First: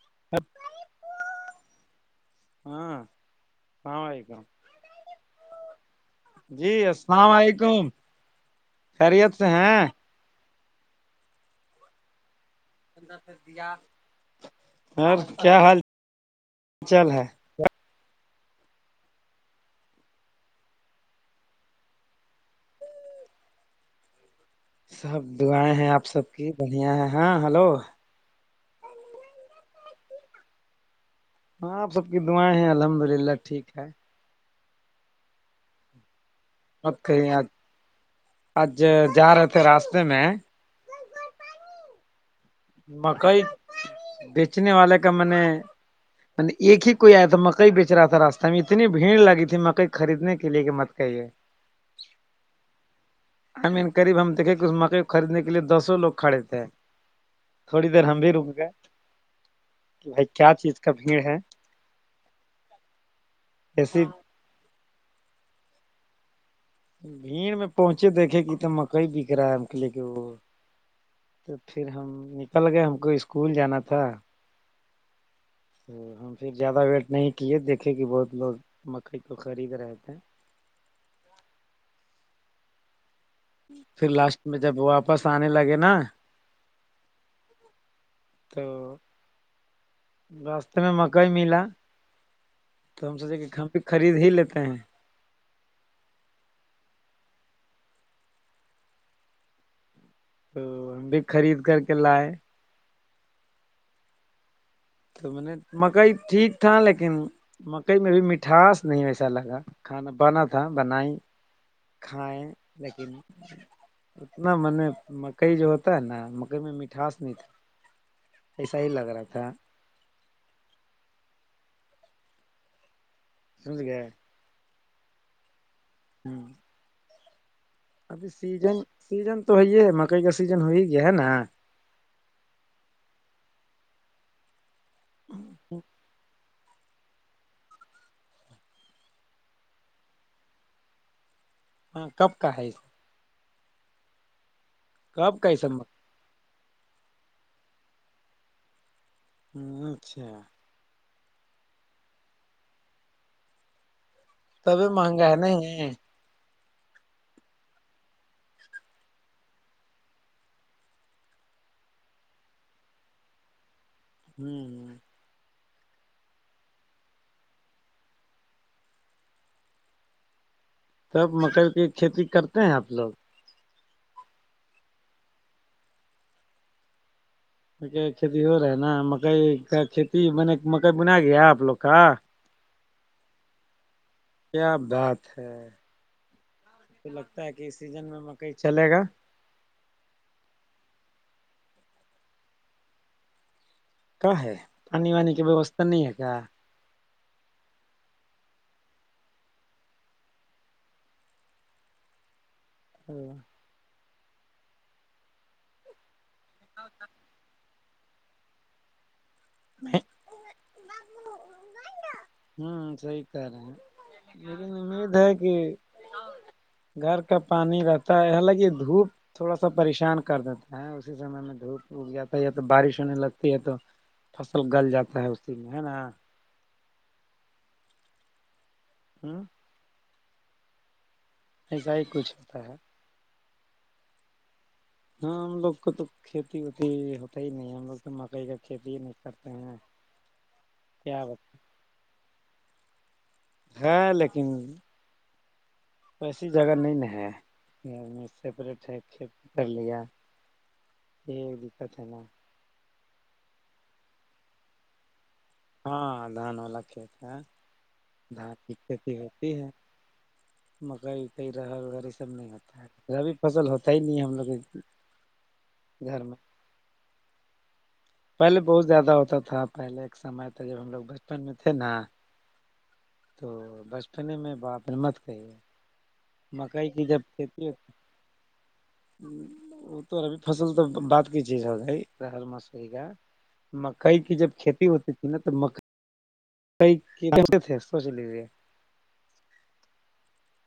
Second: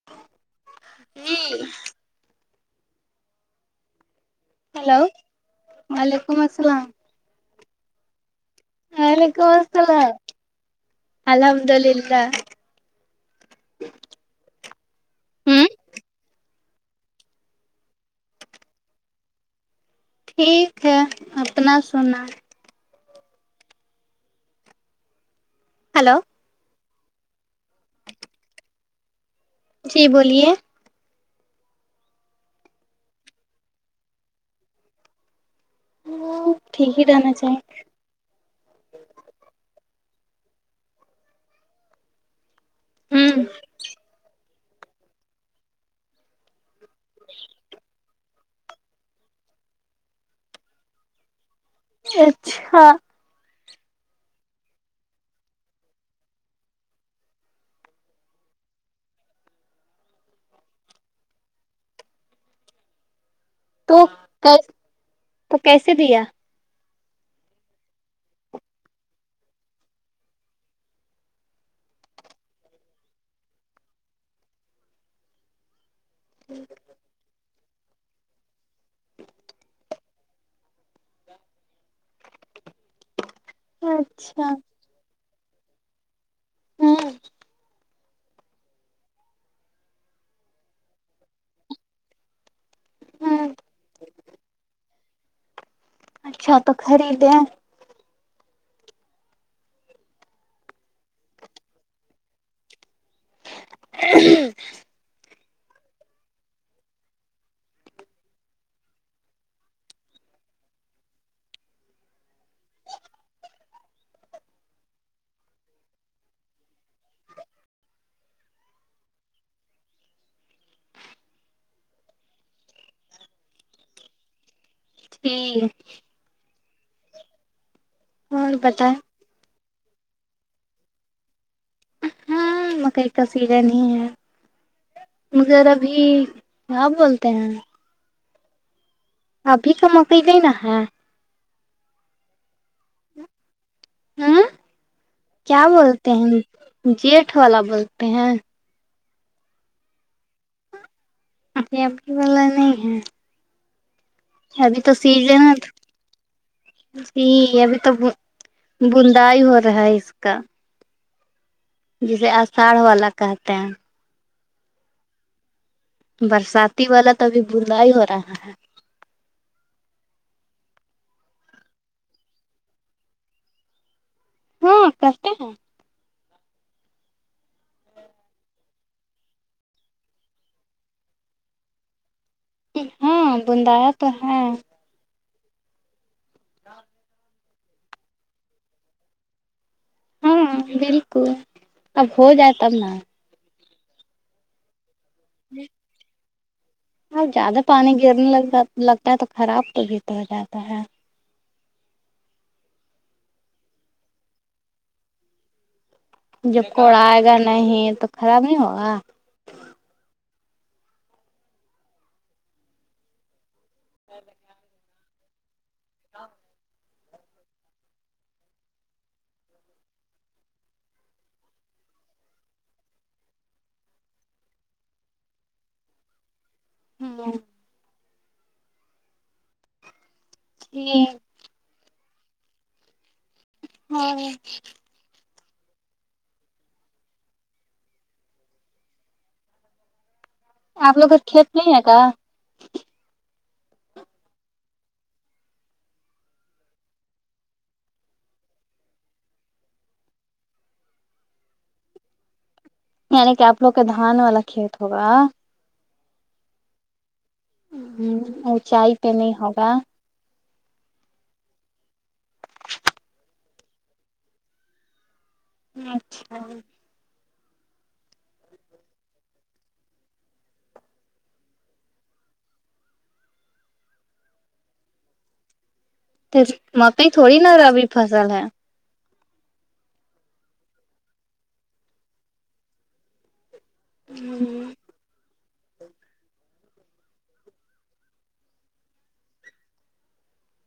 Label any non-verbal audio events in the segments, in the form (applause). جی ہاں اللام علیکم ہیلو وعلیکم السلام (inaudible) خیریت ہیک سے ہیں الحمد للہ دیا اورر کیا حال چل ہے ٹھیک ہے اپنا سنا سب دعائیں ہیں آپ ہلو سب کی بڑھیا ہے ہاں ہلو جی بولیے ہاں آپ سب کی دعائیں ہیں الحمد للہ ٹھیک ہے ٹھیک ہی اوکے رہنا آ آج جا رہے تھے راستے میں مکئی چاہیے بیچنے والے کا میں نے ایک ہی کوئی آیا تھا مکئی بیچ رہا تھا راہ ہم اتنی بھیڑ لگی تھی مکئی خریدنے کے لیے کہ مت کہیے اچھا این قریب ہم دیکیںے کہ اس مکئی کو خریدنے کے لیے دوسوں لوگ کھے تھ ہیں تھوڑی دیر ہم بھی رک گئے بھائی کیا چیز کا بھیڑ ہے ا (unintelligible) تو تو کیسے دیا بھیڑ میں پہنچے دیکھے کہ تو مکئی بک رہا ہے ہم لے کے وہ تو پھر ہم نکل گئے ہم کو اسکول جانا تھا تو ہم پھر زیادہ ویٹ نہیں کیے دیکھے کہ بہت لوگ مکئی کو خرید رہے تھے پھر لاسٹ اچھا میں جب واپس آنے لگے نا ہوں تو راستے میں مکئی ملا تو ہم سوچے کہ ہم بھی خرید ہی لیتے ہیں اچھا تو خریدیں تو ہم بھی خرید کر کے لائے ہ تو میں نے مکئی ٹھیک تھا لیکن مکئی میں بھی مٹھاس نہیں ویسا لگا کھانا بانا تھا بنائی کھائائےیں لیکن اتنا م نے مکئی جو ہوتا ہے نا مکئی میں مٹھاس نہیں تھا ایسا ہی لگ رہا تھا سمج گی ٹھیک ہاں ابھی اور سیزن بتائیں سیزن تو ہے ہے مکئی کا سیزن ہو ہی گیا ہے نا ہاں مکئی کا سیزن ہی ہے مگر ابھی کیا بولتے ہیں ابھی کا مکئی بھی نا ہے ہاں کب کا ہے اس کب کا کیا ایسا بولتے ہیں جیٹھ والا بولتے ہیں اچھا اھی اھی والا نہیں ہے ابھی تبھی تو سیج مہنگا ہے رہ ن نہیں جی ابھی تو بندائی ہو رہا ہے اس کا جسے آشاڑھ والا کہتے ہیں ھم برساتی والا تو ابھی بلا ہی ہو رہا ہے سب مکئی کی کھیتی کرتے ہیں آپ لوگ ہاں کس م کھیتی ہو رہا ہے نا مکئی کا کھیتی بنے مکئی بنا گیا آپ لوگ کا ہاں بندایا تو ہے کیا بات ہے تاکہ سیزن میں مکئی چلے گا ہاں بالکل اب ہو جائے تب نا کیا ہے پانی وانی کی ووستھا نہیں ہے کیا اب زیادہ پانی گرنے لگ لگتا ہے تو خراب تو بھی تو ہو جاتا ہے ھم جب کوڑا آئے گا نہیں تو خراب نہیں ہوگا ہوں سی کہ رہ ہیں امید ہے کہ گھر کا پانی رہتا ہے حالانکہ دھوپ تھوڑا سا پریشان کر دیتا ہے اس سم میں دھوپ اگ جاتا ہے یا تو بارش ہونے لگتی ہے تو فصل گل جاتا ہے اسی میں ہے نا ہو ہوں جی ایسا ہی کچھ ہوتا ہے ہاں ہاں ہم لوگ کو تو کھیتی اتی ہوتا ہی نہیں ہے ہم لوگ تو مکئی کا کھیتی ہی نہیں کرتے ہیں ھم آپ لوگ کھیت نہیں ہے کا ہاں لیکن ایسی جگہ نہیں ن ہے سپریٹ ہے کھیت کر لیا یہ دقت ہے نا یعنی کہ آپ لوگ کے دھان والا کھیت ہوگا ہاں دان وال ل کے ہ اونچائی پہ نہیں ہے ہوگا مکئی اکئی رہ وغیر یہ سب نہیں ہوتا ابھی فصل ہوتا ہی نہیں ہم لوگ گھر میں اچھا پہلے بہت زیادہ ہوتا تھا پہلے ایک سمے تھا جب ہم لوگ بچپن میں تھے نا تو بچپنے میں باپ ہملمت کہی ہے پھر مکئی تھوڑی ن ربی فصل ہے وہ تو ابھی فصل تو بات کی چ سر می کا مکئی کی جب کھیتی ہوتی تھی نا توتے تھے سوچ لیجیے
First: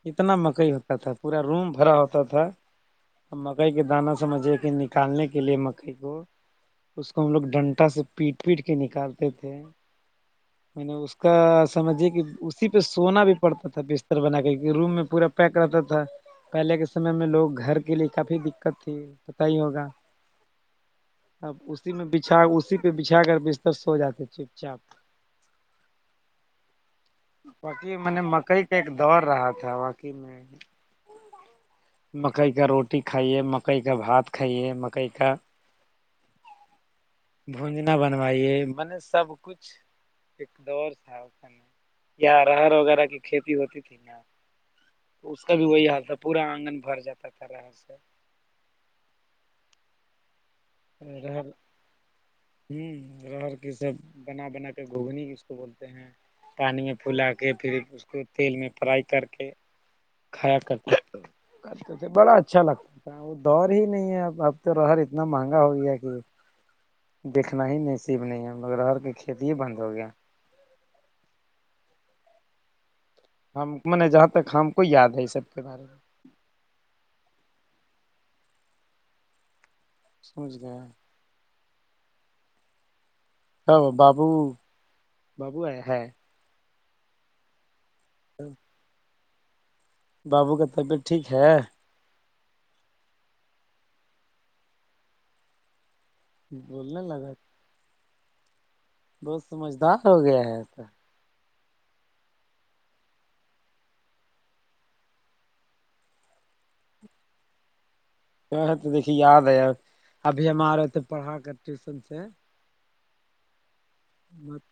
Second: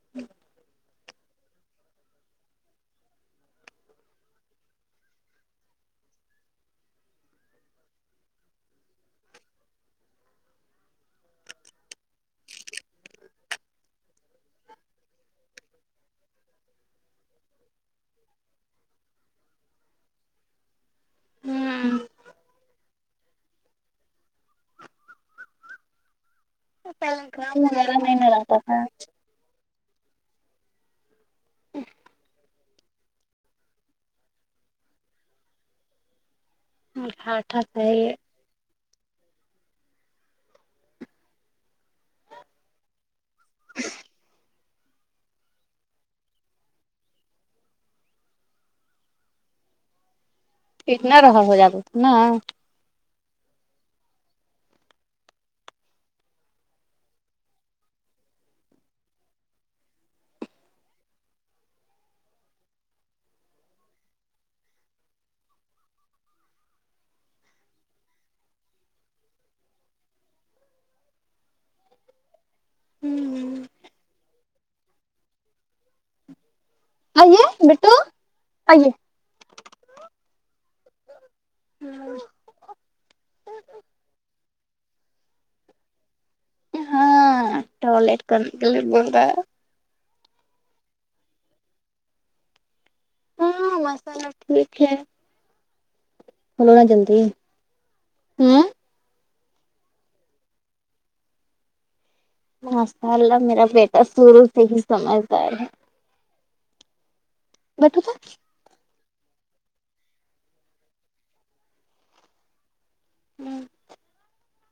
کتنا مکئی ہوتا تھا پورا روم بھرا ہوتا تھا مکئی کے دانا سمجھے کہ نکالنے کے لیے مکئی کو اس کو ہم لوگ ڈنٹا سے پیٹ پیٹ کے نکالتے تھے میں نے اس کا سمجھیے کہ اسی پہ سونا بھی پڑتا تھا بستر بنا کے روم میں پورا پیک رہتا تھا پہلے کے سمے میں لوگ گھر کے لیے کافی دقت تھی پت ہی ہوگا اب اسی ہوں میں بچھا اسی پہ بچھا کر بستستر سو جاتے چپ چاپ پہلے گاؤں باقی وغیرہ میں نہیں نے نہ رہتا مکئی کا تھا ایک دور رہا تھااقی میں مکئی کا روٹی روٹی کائیے مکئی کا بھات کائیے مکئی کا گھاٹا بھونجنا صحیح ہے بنوائیے مل سب کچھ ایک دور تھا یا رر وغیرہ کی کھیتی ہوتی تھی یہاں تو اس کا بھی وہی حال تھا پورا آنگن بھر جاتا تھا رر سے ٹھیک نہ رہ رہر ہو جگ ن ہوں رر کی سب بنا بنا کے گھگنی کی اس کو بولتے ہیں پانی میں پولا کے پھر اس کو تیل میں فرائی کر کے خرا کرتی کرتے تھ بڑا اچھا لگتا تھا وہ دور ہی نہیں ہے ا اب تو رہر اتنا مہنگا ہو گیا کہ دیکھنا ہی نصیب نہیں ہے مگر ہر کی کھیتی ہی بند ہو گیا ہم م نے جہاں تک ہم کو یاد ہے یہ سب کے بارے میں ائیے بیٹو ائیے سمجھ گیا ہاں ہاں بابو بابو ہے ہے ہاں ٹوائلٹ کرنے کے لیے بول رہا ہے بابو کا طبیعت ٹھیک ہے ہاں مسا سب ٹھیک ہے کنا بولنے جند لگا ہوں بہت سمجھدار ہو گیا ہے ایسا ماشاء اللہ میرا بیٹا شروع سے ہی سمجھدار ہے بٹوں تھا تو تو دیکھیے یاد ہے ابھی ہم آ رہے تو پڑھا کر ٹیوشن سے ہوں مک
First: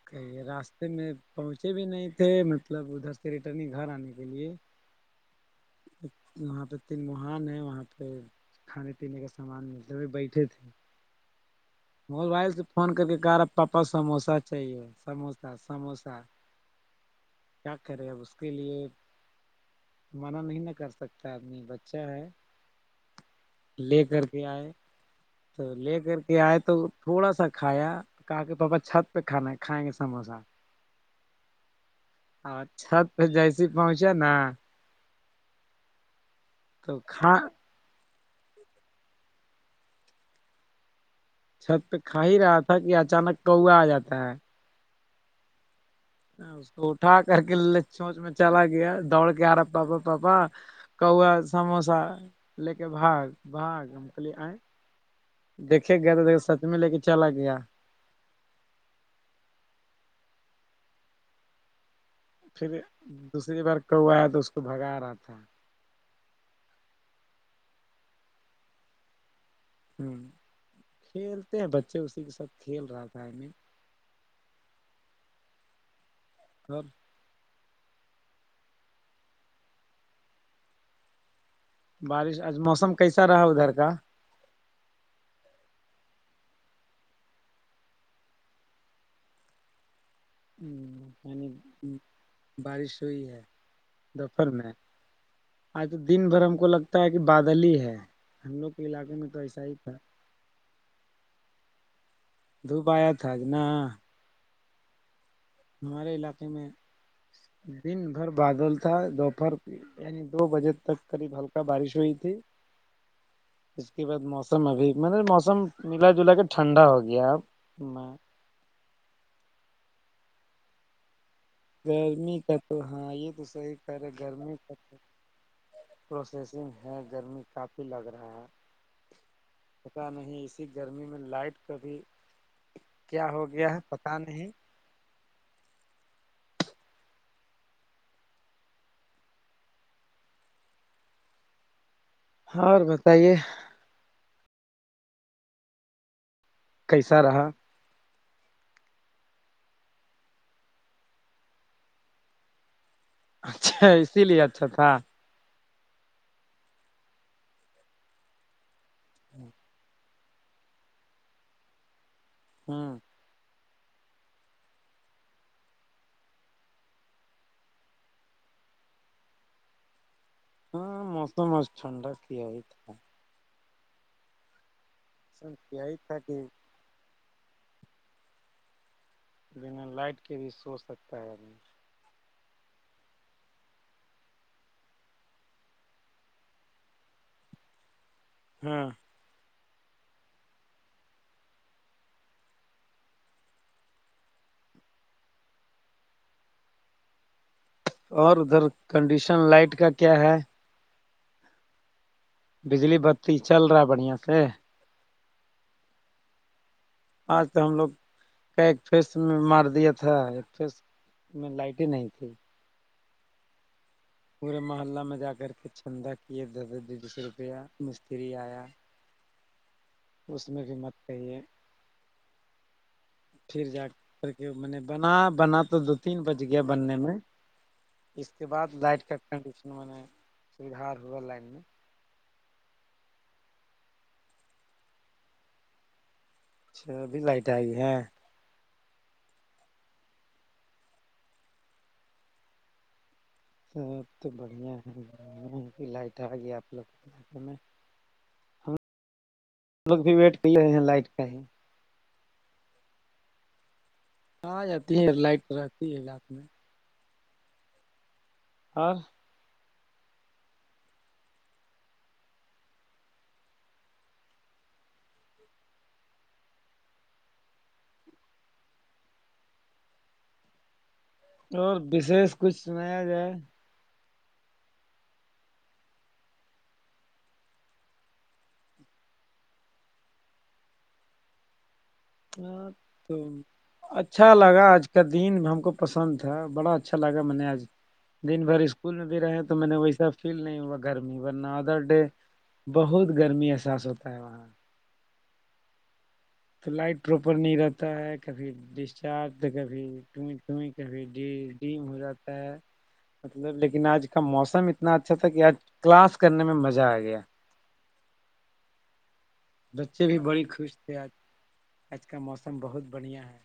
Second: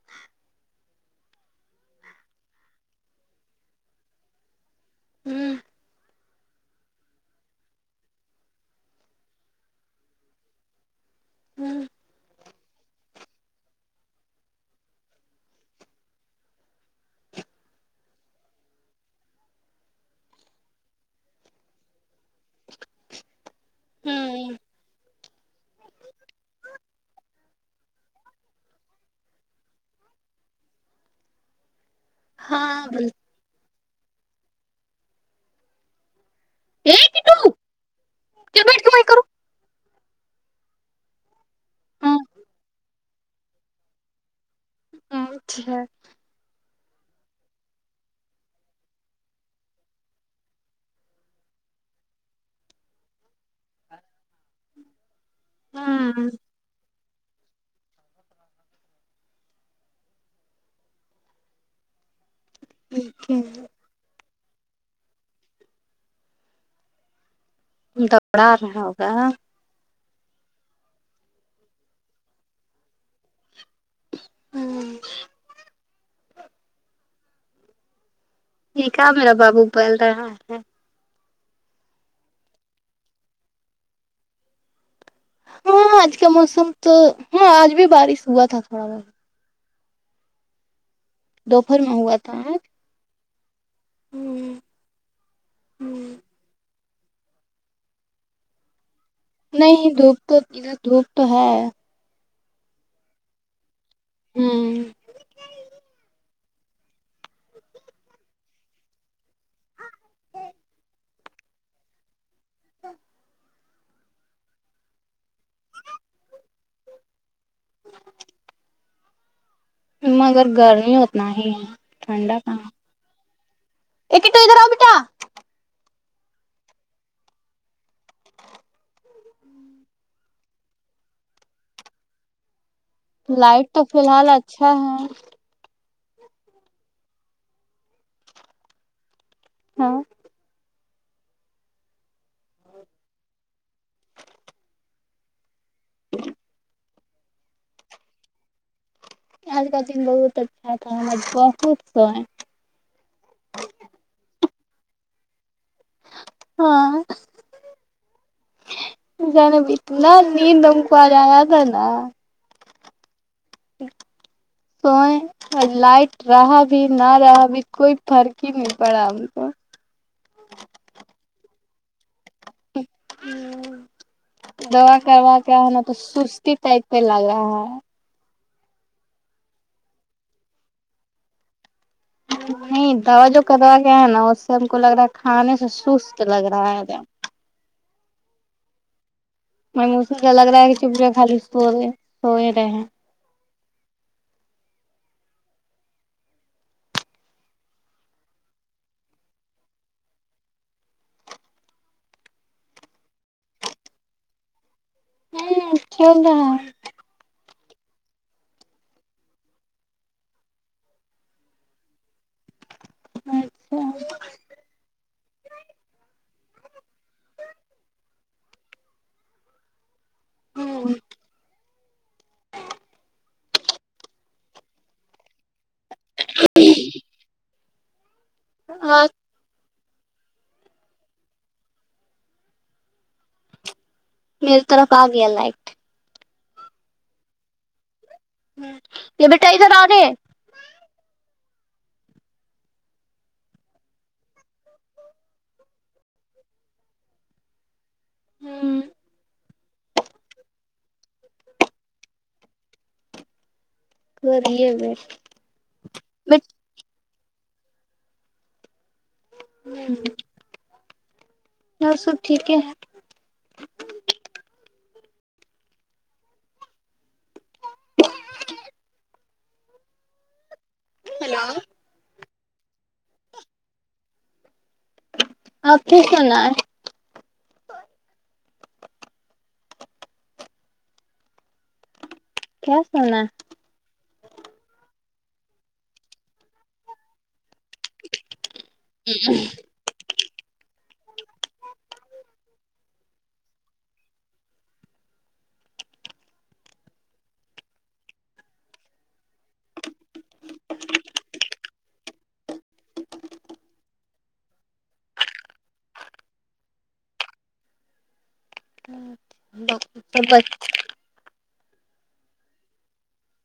راستے میں پہنچے بھی نہیں تھے مطلب ادھر سے ریٹرننگ گھر آنے کے لیے ہوں وہاں پہ تین مہان ہیں وہاں پہ کھانے پینے کا سامان ملتا بیٹھے تھے ہوں موبائل سے فون کر کے کہا رہا پاپا سموسا چاہیے سموسا سموسا کیا کرے اب اس کے لیے منع نہیں ن کر سکتا آدمی بچہ ہے لے کر کے ہوں آئے تو لے کر کے آئے تو تو تھوڑا سا کھایا کہ کہ پاپا چھت پہ کھانا ہے کھائیں گے سموسا ہ ہاں بول چھت پہ جیسی پہنچے نا تو کاں ج بٹ کیمائی کروں چھت ہوں کھا ہی رہا تھا کہ اچانک کوا آ جاتا ہے ہچھیک ہے اس کو اٹھا کر کے چونچ میں چلا گیا دوڑ کے آ رہا پاپا پاپا کوا سموسا لے کے بھاگ بھاگ ہم کہلیے آئیں دیکھے گیا تو ہاں دیک سچ میں لے کے چلا آ گیا پھر دوسری بار کوایا تو اس کو بھگا رہا تھا دوڑا رہا ہوگا ہوں کھیلتے ہیں بچے اسی کے ساتھ کھیل رہا تھا ہمیں ہاں سر (inaudible) ٹھیکا میرا بابو بول رہا ہے بارش آج موسم کیسا رہا ادھر کا ہاں آج کا موسم تو ہاں آج بھی بارش ہوا تھا تھوڑا بہت ہ دوپہر پ میں ہوا تھا آج بارش ہوئی ہے دفر میں آج تو دن بھر ہم کو لگتا کہ بادل ہی ہے ہم لوگ کے علاقے میں تو ایسا ہی نہیں تھا دھوپ تو ادھر دھوپ تو ہے دھوپ آیا تھا کہ نا ہوں ہمارے علاقے میں دن بھر بادل تھا دوپہر یعنی دو بجے تک قریب ہلکا بارش ہوئی تھی ہ (unintelligible) اس کے بعد موسم ابھی م نے موسم ملا جلا کے ٹھنڈا ہو گیا اب میں مگر گرمی اتنا ہی گرمی ٹھنڈا کا کہاں تو ہاں یہ تو صحیح کر ہے ایک تو گرمی ادھر آؤ کا بیٹا پروسیسنگ ہے گرمی کافی لگ رہا ہے پتا نہیں ایسی گرمی میں لائٹ کبھی لائٹ تو فی الحال اچھا ہے ہاں ہاں اور بتائیے جی کیسا رہا آج کا دن بہت اچھا تھا ہم آج بہت سوے اچھا اسی لیے اچھا تھا ہاں جانا بھی نا نیند ہم کو آج آیا تھا نا ہمم (inaudible) سویں اور لائٹ رہا بھی نہ رہا بھی کوئی فرق ہی نہیں پڑا ہم کو ہاں موسم آج ٹھنڈک ہی ہے ابھی دوا کروا سب کیا ہے نا تو ہی تھا کہ سستی ٹائپ پہ لگا ہے (inaudible) بنا لائٹ کے بھی سو سکتا ہے ابھی (inaudible) نہیں دوا جو کدوا گیا ہے نا اس سے ہم کو لگ رہا ہے کھانے سے سست لگ رہا ہے دم (inaudible) ہاں م اسے لگ رہا ہے کہ چپڑے خالی سو رہے سوئے رہے ہیں (inaudible) اور ادھر کنڈیشن لائٹ کا کیا ہے بجلی بتی چل رہا ہے بڑھیا سے ہاں چل رہا ہے آج تو ہم لوگ کا ایک فیس میں مار دیا تھا ایک فیس (inaudible) میں لائٹ ہی نہیں تھی اچھا پورے محلہ میں جا کر کے چھندک (inaudible) یہ دس بی بیس روپیہ مستری آیا (inaudible) اس میں بھی مت کہیے پھر جا کر کے میں نے بنا بنا تو دو تین بج گیا بننے میں اس کے بعد لائٹ اور کا کنڈیشن میں نے سدھار ہوا لائن میں میری طرف آگیا لائٹ اچھا ابھی لائٹ آئی ہے ہاں یہ بیٹا ادھر آنے ہے (inaudible) سب تو بڑھیا ہے لائٹ آ گئی آپ لوگے میں (inaudible) ہم ہم لوگ بھی ویٹ کر لیے ہیں لائٹ کا ہی (inaudible) ہاں آ کریے جاتی ویٹ ہے لائٹ رہتی ہے رات میں اور اور سب ٹھیک ہے (inaudible) ہیلو اور وشیش کچھ سنایا جائے آپ کی سنا ہے (inaudible) ہاں کیا تو سنا اچھا لگا آج کا دن ہم کو پسند تھا بڑا اچھا لگا میں نے آج دن بھر اسکول میں بھی رہے ہیں تو میں نے وہی سب فیل نہیں ہوا گرمی ورنہ ادر ڈے بہت گرمی احساس ہوتا ہے وہاں تو لائٹ پراپر نہیں رہتا ہے کبھی ڈسچارج تو کبھی یں ڈی ڈم ہو جاتا ہے (inaudible) مطلب لیکن آج کا موسم اتنا اچھا تھا کہ آج کلاس کرنے میں مزہ آ گیا ہے بچے بھی سب بڑی خوش تھے آج آج کا موسم بہت بڑھیا ہے